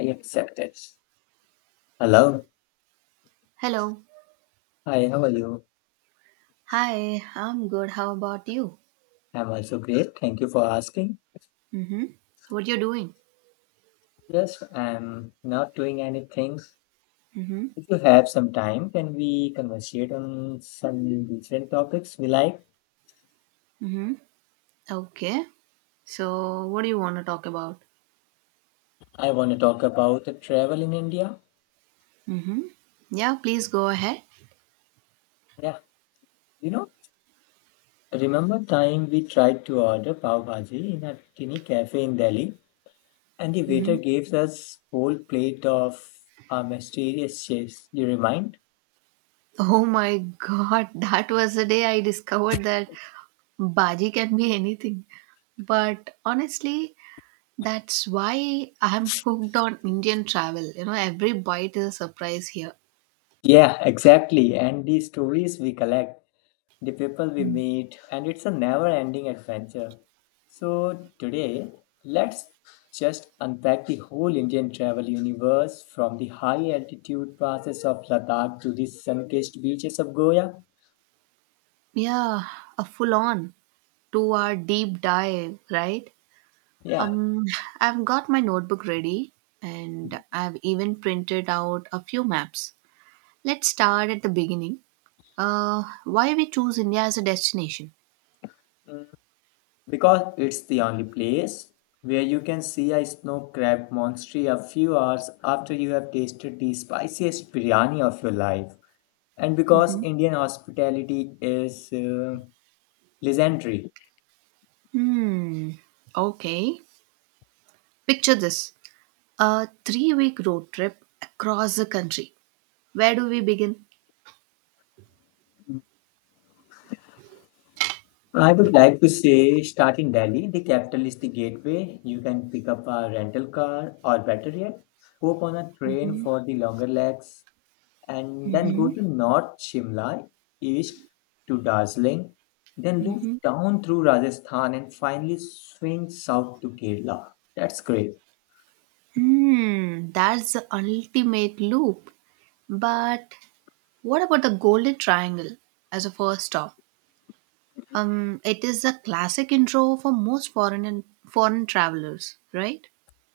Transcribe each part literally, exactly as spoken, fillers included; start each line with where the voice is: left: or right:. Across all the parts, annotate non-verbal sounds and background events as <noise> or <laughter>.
left: I accept it. Hello.
right: Hello.
left: Hi, how are you?
right: Hi, I'm good. How about you?
left: I'm also great. Thank you for asking.
right: Mm-hmm. What you're doing?
left: Yes, I'm not doing anything.
right: Mm-hmm.
left: If you have some time, can we conversate on some different topics we like?
right: Mm-hmm. Okay. So what do you want to talk about?
left: I want to talk about the travel in India.
right: Mm-hmm. Yeah, please go ahead.
left: Yeah, you know, remember time we tried to order pav bhaji in a tiny cafe in Delhi, and the waiter
right: Mm-hmm.
left: gave us whole plate of a mysterious chase. You remind?
right: Oh my god, <laughs> that was the day I discovered that Baji can be anything. But honestly, that's why I'm hooked on Indian travel. You know, every bite is a surprise here.
left: Yeah, exactly. And the stories we collect, the people we meet, and it's a never ending adventure. So, today, let's just unpack the whole Indian travel universe from the high altitude passes of Ladakh to the sun kissed beaches of Goa.
right: Yeah, a full on two hour deep dive, right?
left: Yeah.
right: Um, I've got my notebook ready and I've even printed out a few maps. Let's start at the beginning. Uh, why we choose India as a destination?
left: mm, because it's the only place where you can see a snow crab monster a few hours after you have tasted the spiciest biryani of your life. And because
right: Hmm.
left: Indian hospitality is uh, legendary.
right: Hmm. Okay. Picture this, a three week road trip across the country. Where do we begin?
left: I would like to say start in Delhi, the capital is the gateway. You can pick up a rental car or better yet, hop on a train for the longer legs and then go
right: Mm-hmm.
left: to North Shimla, east to Darjeeling, then loop
right: Mm-hmm.
left: down through Rajasthan and finally swing south to Kerala. That's great.
right: Hmm. That's the ultimate loop. But what about the Golden Triangle as a first stop? Um, it is a classic intro for most foreign and foreign travelers, right?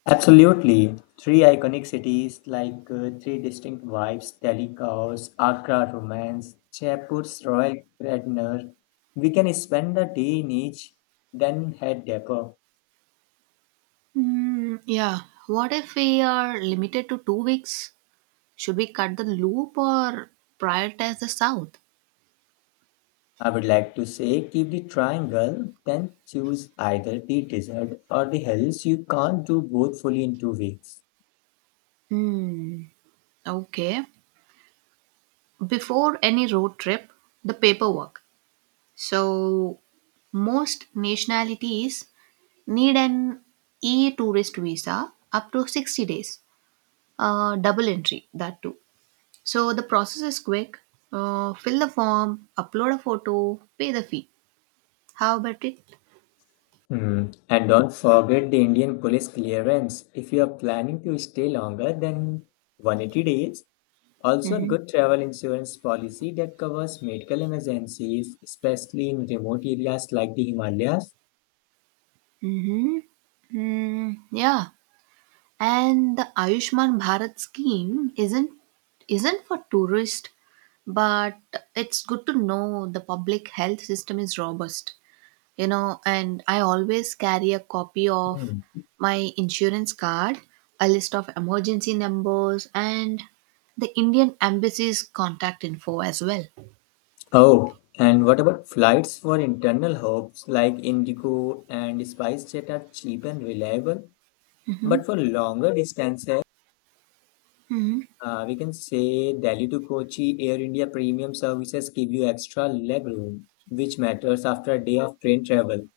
left: Absolutely. Three iconic cities like uh, three distinct vibes Delhi-Kaos, Agra Romance, Jaipur's Royal Gardener. We can spend a day in each, then head deeper.
right: Mm, yeah. What if we are limited to two weeks? Should we cut the loop or prioritize the south?
left: I would like to say keep the triangle, then choose either the desert or the hills. You can't do both fully in two weeks.
right: Hmm. Okay. Before any road trip, the paperwork. So most nationalities need an e-tourist visa up to sixty days. Uh, double entry, that too. So the process is quick. Uh, fill the form, upload a photo, pay the fee. How about it?
left: Hmm. And don't forget the Indian police clearance. If you are planning to stay longer than one hundred eighty days, also a
right: Mm-hmm.
left: good travel insurance policy that covers medical emergencies, especially in remote areas like the Himalayas.
right: Mm-hmm. Mm, yeah. And the Ayushman Bharat scheme isn't isn't for tourists, but it's good to know the public health system is robust. You know, and I always carry a copy of
left: Hmm.
right: my insurance card, a list of emergency numbers, and the Indian embassy's contact info as well.
left: Oh, and what about flights for internal hubs like Indigo and SpiceJet are cheap and reliable? But for longer distances, uh, we can say Delhi to Kochi Air India premium services give you extra leg room, which matters after a day of train travel.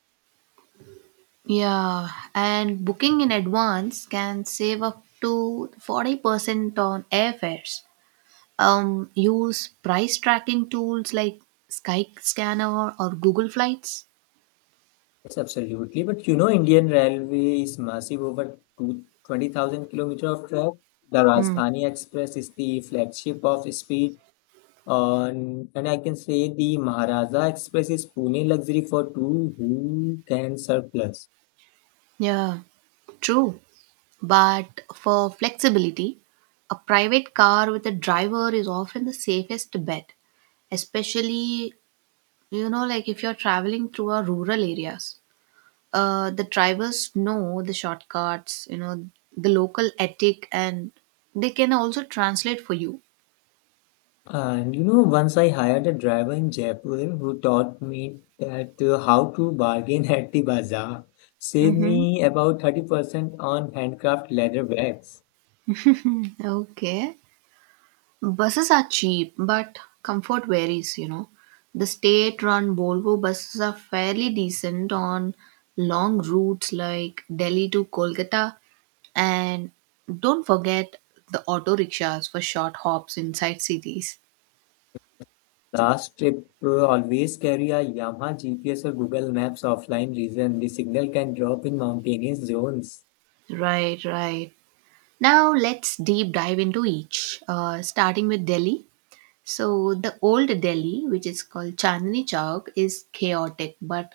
right: Yeah, and booking in advance can save up to forty percent on airfares. Um, use price tracking tools like Skyscanner or Google Flights.
left: Yes, absolutely. But you know, Indian Railway is massive over two- twenty thousand kilometer of track. The
right: Mm,
left: Rajdhani Express is the flagship of speed. On, and I can say the Maharaja Express is Pune luxury for two who can surplus.
right: yeah, true. But for flexibility, a private car with a driver is often the safest bet, especially, you know, like if you're traveling through our rural areas. Uh, the drivers know the shortcuts, you know, the local ethic, and they can also translate for you.
left: And you know, once I hired a driver in Jaipur who taught me that uh, how to bargain <laughs> at the bazaar, saved
right: Mm-hmm.
left: me about thirty percent on handcraft leather bags.
right: Okay. Buses are cheap, but comfort varies, you know. The state run Volvo buses are fairly decent on long routes like Delhi to Kolkata. And don't forget the auto rickshaws for short hops inside cities.
left: Last trip, uh, always carry a Yamaha G P S or Google Maps offline reason. The signal can drop in mountainous zones.
right: Right, right. Now let's deep dive into each, uh, starting with Delhi. So the old Delhi, which is called Chandni Chowk, is chaotic, but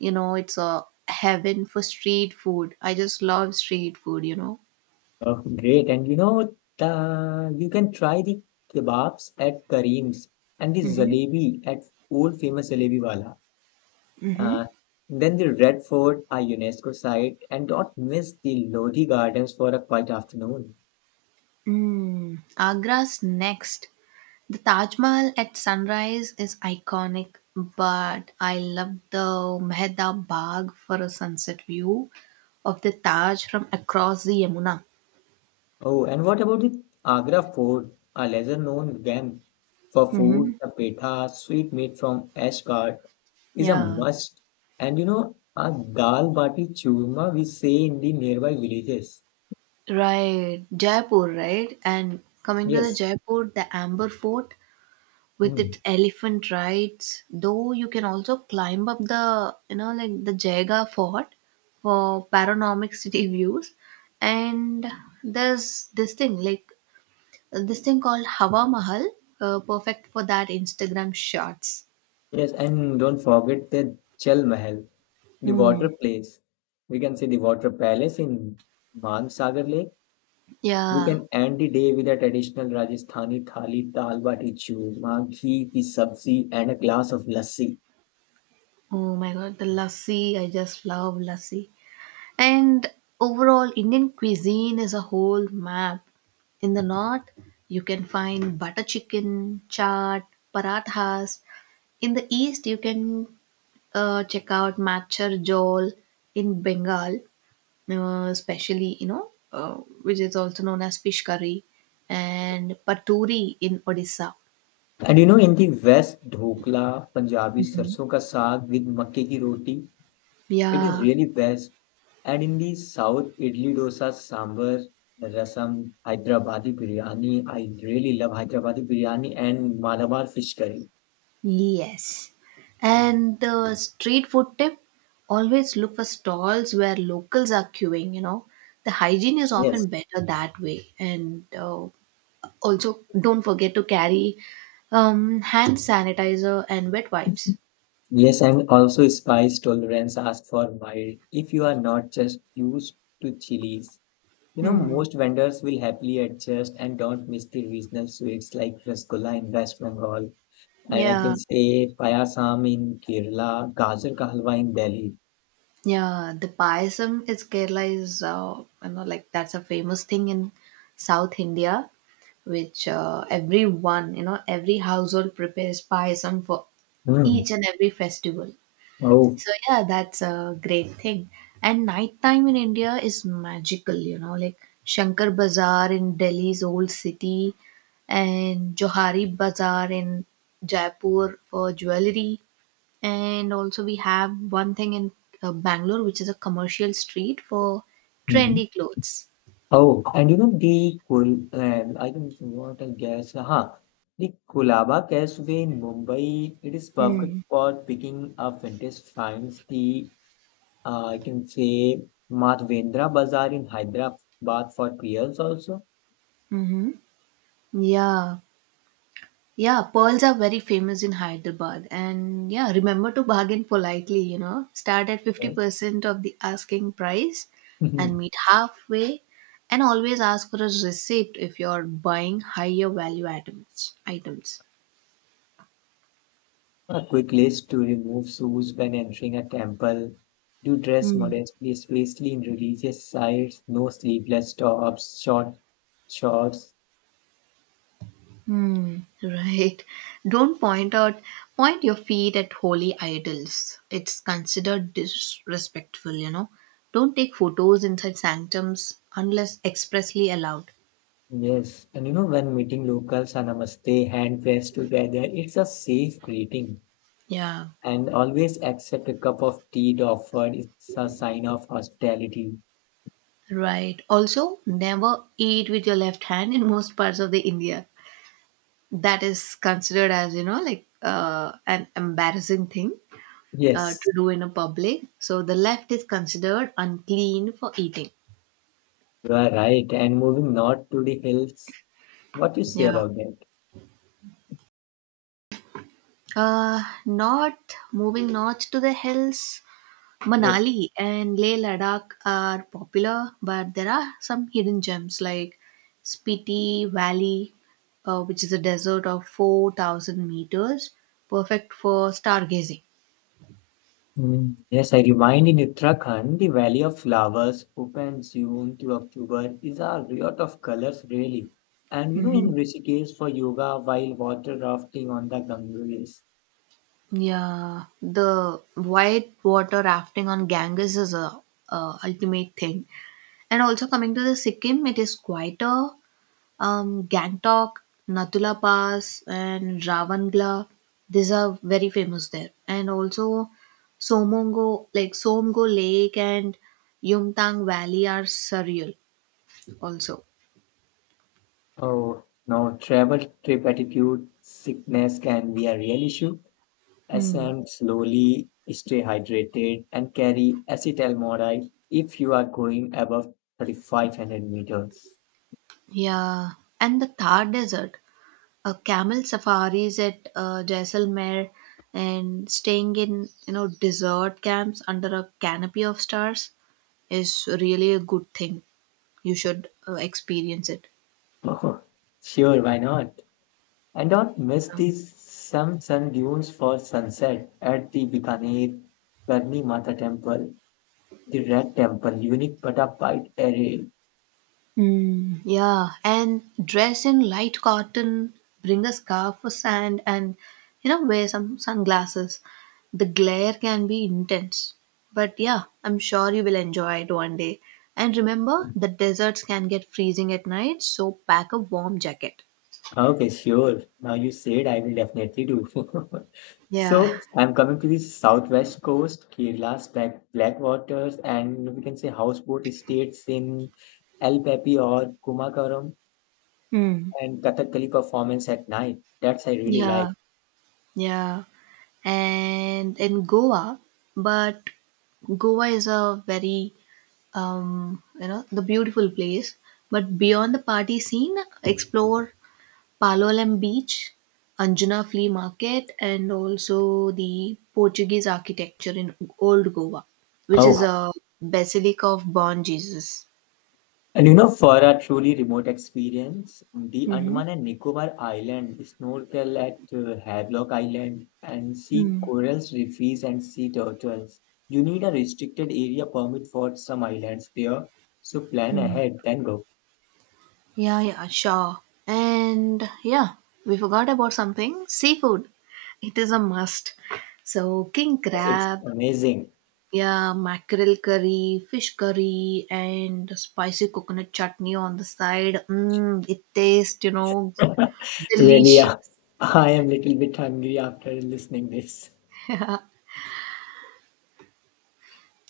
right: you know it's a heaven for street food. I just love street food, you know.
left: Oh, great. And you know, the, you can try the kebabs at Kareem's and the
right: Mm-hmm.
left: jalebi at old famous Jalebi Wala. Uh,
right: Mm-hmm.
left: then the Red Fort, a UNESCO site, and don't miss the Lodi Gardens for a quiet afternoon.
right: Mm. Agra's next. The Taj Mahal at sunrise is iconic, but I love the Mehta Bagh for a sunset view of the Taj from across the Yamuna.
left: Oh, and what about the Agra Fort, a lesser-known gem for food?
right: Mm-hmm.
left: The petha, sweet meat from Ashgard, is a
right: Yeah.
left: must. And you know, a dal bati churma we say in the nearby villages.
right: Right, Jaipur, right? And coming to the
left: Yes.
right: Jaipur, the Amber Fort with
left: Hmm.
right: its elephant rides, though you can also climb up the, you know, like the Jaga Fort for panoramic <laughs> city views. And there's this thing, like uh, this thing called Hawa Mahal, uh, perfect for that Instagram shots.
left: Yes, and don't forget the Chal Mahal, the
right: Hmm.
left: water place. We can see the water palace in Mansagar Lake. We
right: Yeah.
left: can end the day with a traditional Rajasthani thali, dal bati churma, ghee ki sabzi, and a glass of lassi.
right: Oh my god, the lassi. I just love lassi. And overall, Indian cuisine is a whole map. In the north, you can find butter chicken, chaat, parathas. In the east, you can uh, check out machar jol in Bengal, uh, especially, you know, uh, which is also known as fish curry, and paturi in Odisha.
left: And you know, in the West, dhokla, Punjabi
right: Mhm.
left: sarson ka saag with makke ki roti, it is
right: Yeah,
left: really best. And in the South, idli dosa, sambar, rasam, Hyderabadi biryani. I really love Hyderabadi biryani and Malabar fish curry.
right: yes. And the street food tip, always look for stalls where locals are queuing, you know. The hygiene is often
left: Yes,
right: better that way. And uh, Also, don't forget to carry um, hand sanitizer and wet wipes.
left: yes, and also spice tolerance ask for mild if you are not just used to chilies. You know,
right: Hmm.
left: most vendors will happily adjust and don't miss the regional sweets like rasgulla in West Bengal. And I can
right: Yeah.
left: say payasam in Kerala, gajar ka halwa in Delhi.
right: Yeah, the payasam is Kerala is uh, you know like that's a famous thing in South India, which uh, everyone you know every household prepares payasam for
left: Mm.
right: each and every festival.
left: Oh.
right: So yeah, that's a great thing. And nighttime in India is magical, you know, like Shankar Bazaar in Delhi's old city, and Johari Bazaar in Jaipur for jewelry, and also we have one thing in uh, Bangalore, which is a commercial street for
left: Mm.
right: trendy clothes.
left: Oh, and you know the Kul and I don't want to guess. Huh. The Kulaba Causeway in Mumbai, it is perfect
right: Mm.
left: for picking up vintage finds. The uh, I can say Madhvendra Bazaar in Hyderabad for pearls also.
right: Mm-hmm. Yeah, yeah, pearls are very famous in Hyderabad, and yeah, remember to bargain politely, you know, start at
left: Yes.
right: fifty percent of the asking price and
left: <laughs>
right: meet halfway, and always ask for a receipt if you're buying higher value items items
left: A quick list to remove shoes when entering a temple. Do dress
right: Mm.
left: modestly, especially in religious sites. No sleeveless tops, short shorts.
right: Hmm, right. Don't point out, Point your feet at holy idols. It's considered disrespectful, you know. Don't take photos inside sanctums unless expressly allowed.
left: Yes, and you know when meeting locals, a namaste, hand pressed together. It's a safe greeting,
right: Yeah,
left: and always accept a cup of tea offered. It's a sign of hospitality.
right: right. Also, never eat with your left hand in most parts of the India. That is considered as, you know, like uh, an embarrassing thing uh,
left: Yes,
right: to do in a public. So the left is considered unclean for eating.
left: you are right. And moving north to the hills, what you say
right: Yeah.
left: about that?
right: Uh, north Moving north to the hills,
left: Yes.
right: Manali and Leh Ladakh are popular, but there are some hidden gems like Spiti Valley, uh, which is a desert of four thousand meters, perfect for stargazing.
left: Mm, yes, I remind in Uttarakhand, the Valley of Flowers, open June to October, is a riot of colors, really. And you know, in
right: Hmm.
left: Rishikesh for yoga while water rafting on the Ganges.
right: Yeah, the white water rafting on Ganges is a, a ultimate thing. And also coming to the Sikkim, it is quieter. Um, Gangtok, Natula Pass, and Ravangla. These are very famous there. And also Somongo, like Somgo Lake and Yumtang Valley are surreal also.
left: Oh, no, travel trip attitude, sickness can be a real issue.
right: Hmm.
left: Ascend slowly, stay hydrated, and carry acetaldehyde if you are going above thirty-five hundred meters. <laughs>
right: Yeah. And the Thar Desert, a camel safaris at uh, Jaisalmer and staying in, you know, desert camps under a canopy of stars is really a good thing. You should uh, experience it.
left: Oh, sure, why not? And don't miss the some sun dunes for sunset at the Bikaner Karni Mata Temple, the Red Temple, unique but upright array.
right: Mm, yeah, and dress in light cotton, bring a scarf for sand, and you know, wear some sunglasses. The glare can be intense, but yeah, I'm sure you will enjoy it one day. And remember, the deserts can get freezing at night, so pack a warm jacket.
left: Okay, sure. Now you said I will definitely do. <laughs>
right: Yeah.
left: So I'm coming to the southwest coast, Kerala's black black waters, and we can say houseboat estates in El Papi or Kumakaram,
right: Mm.
left: and Kathakali performance at night. That's I really like.
right: Yeah. Yeah. And in Goa, but Goa is a very um, you know, the beautiful place. But beyond the party scene, explore Palolem Beach, Anjuna Flea Market, and also the Portuguese architecture in Old Goa, which is
left: Oh,
right: a basilica of Born Jesus.
left: and you know, for a truly remote experience, the
right: Mm-hmm.
left: Andaman and Nicobar Island, snorkel at uh, Havelock Island, and see
right: Mm-hmm.
left: corals, reefs, and sea turtles. You need a restricted area permit for some islands there, so plan ahead, then go.
right: Yeah, yeah, sure. And yeah, we forgot about something, seafood. It is a must. So, king
left: It's
right: crab,
left: amazing.
right: yeah, mackerel curry, fish curry, and spicy coconut chutney on the side. Mm, it tastes, you know,
left: <laughs> Really,
right: delicious.
left: uh, I am little bit hungry after listening this.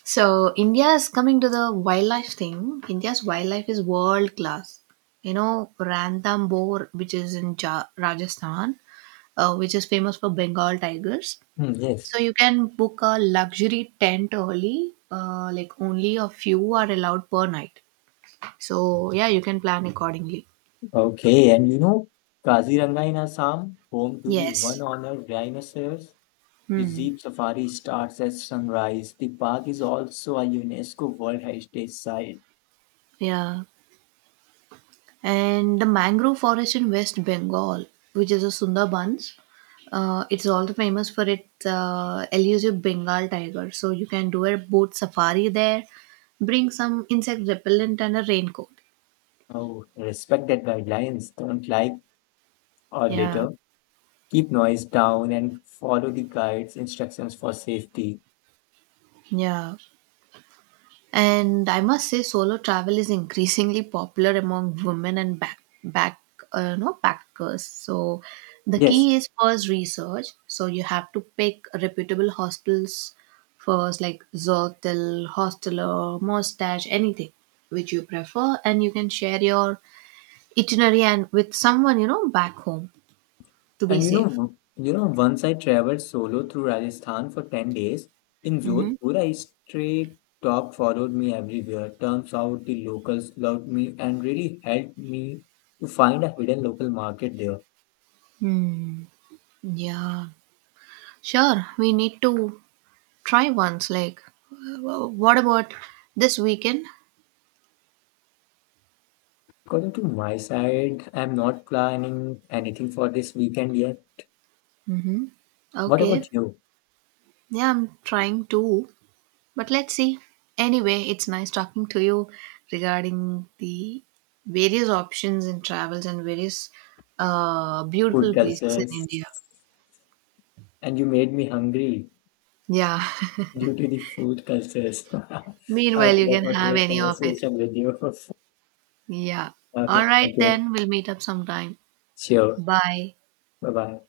right: So, India's coming to the wildlife thing. India's wildlife is world class. You know, Ranthambore, which is in ja- Rajasthan, uh, which is famous for Bengal tigers.
left: Hmm, yes.
right: So you can book a luxury tent early. Uh, like only a few are allowed per night. So yeah, you can plan accordingly.
left: Okay, and you know, Kaziranga in Assam, home to the
right: Yes.
left: one honored rhinoceros. The
right: Hmm.
left: Jeep Safari starts at sunrise. The park is also a UNESCO World Heritage Site.
right: Yeah. And the mangrove forest in West Bengal, which is a Sundarbans, uh, it's also famous for its uh, elusive Bengal tiger. So you can do a boat safari there, bring some insect repellent and a raincoat.
left: Oh, respect that guidelines. Don't like or
right: Yeah.
left: litter. Keep noise down and follow the guide's instructions for safety.
right: Yeah. And I must say, solo travel is increasingly popular among women and back back uh, no backpackers. So the
left: Yes,
right: key is first research. So you have to pick reputable hostels first, like Zotel, Hosteler, Mustache, anything which you prefer, and you can share your itinerary and with someone you know back home to be
left: and you
right: safe.
left: know, you know, once I traveled solo through Rajasthan for ten days, in
right: Mm-hmm.
left: Jodhpur, a stray dog followed me everywhere. Turns out the locals loved me and really helped me to find a hidden local market there.
right: Hmm. Yeah. Sure. We need to try once, like, uh, what about this weekend?
left: According to my side, I'm not planning anything for this weekend yet. What about
right: Okay,
left: you?
right: yeah, I'm trying to, but let's see. Anyway, it's nice talking to you regarding the various options in travels and various uh, beautiful
left: Food
right: places in
left: cultures.
right: India.
left: And you made me hungry
right: Yeah.
left: due to the food cultures. <laughs>
right: <laughs> Meanwhile,
left: Okay,
right: you
left: that
right: can
left: was
right: have
left: great
right: any of it.
left: conversation with you. <laughs>
right: Yeah. All
left: Okay,
right: right,
left: thank you.
right: then we'll meet up sometime.
left: Sure.
right: Bye.
left: Bye bye.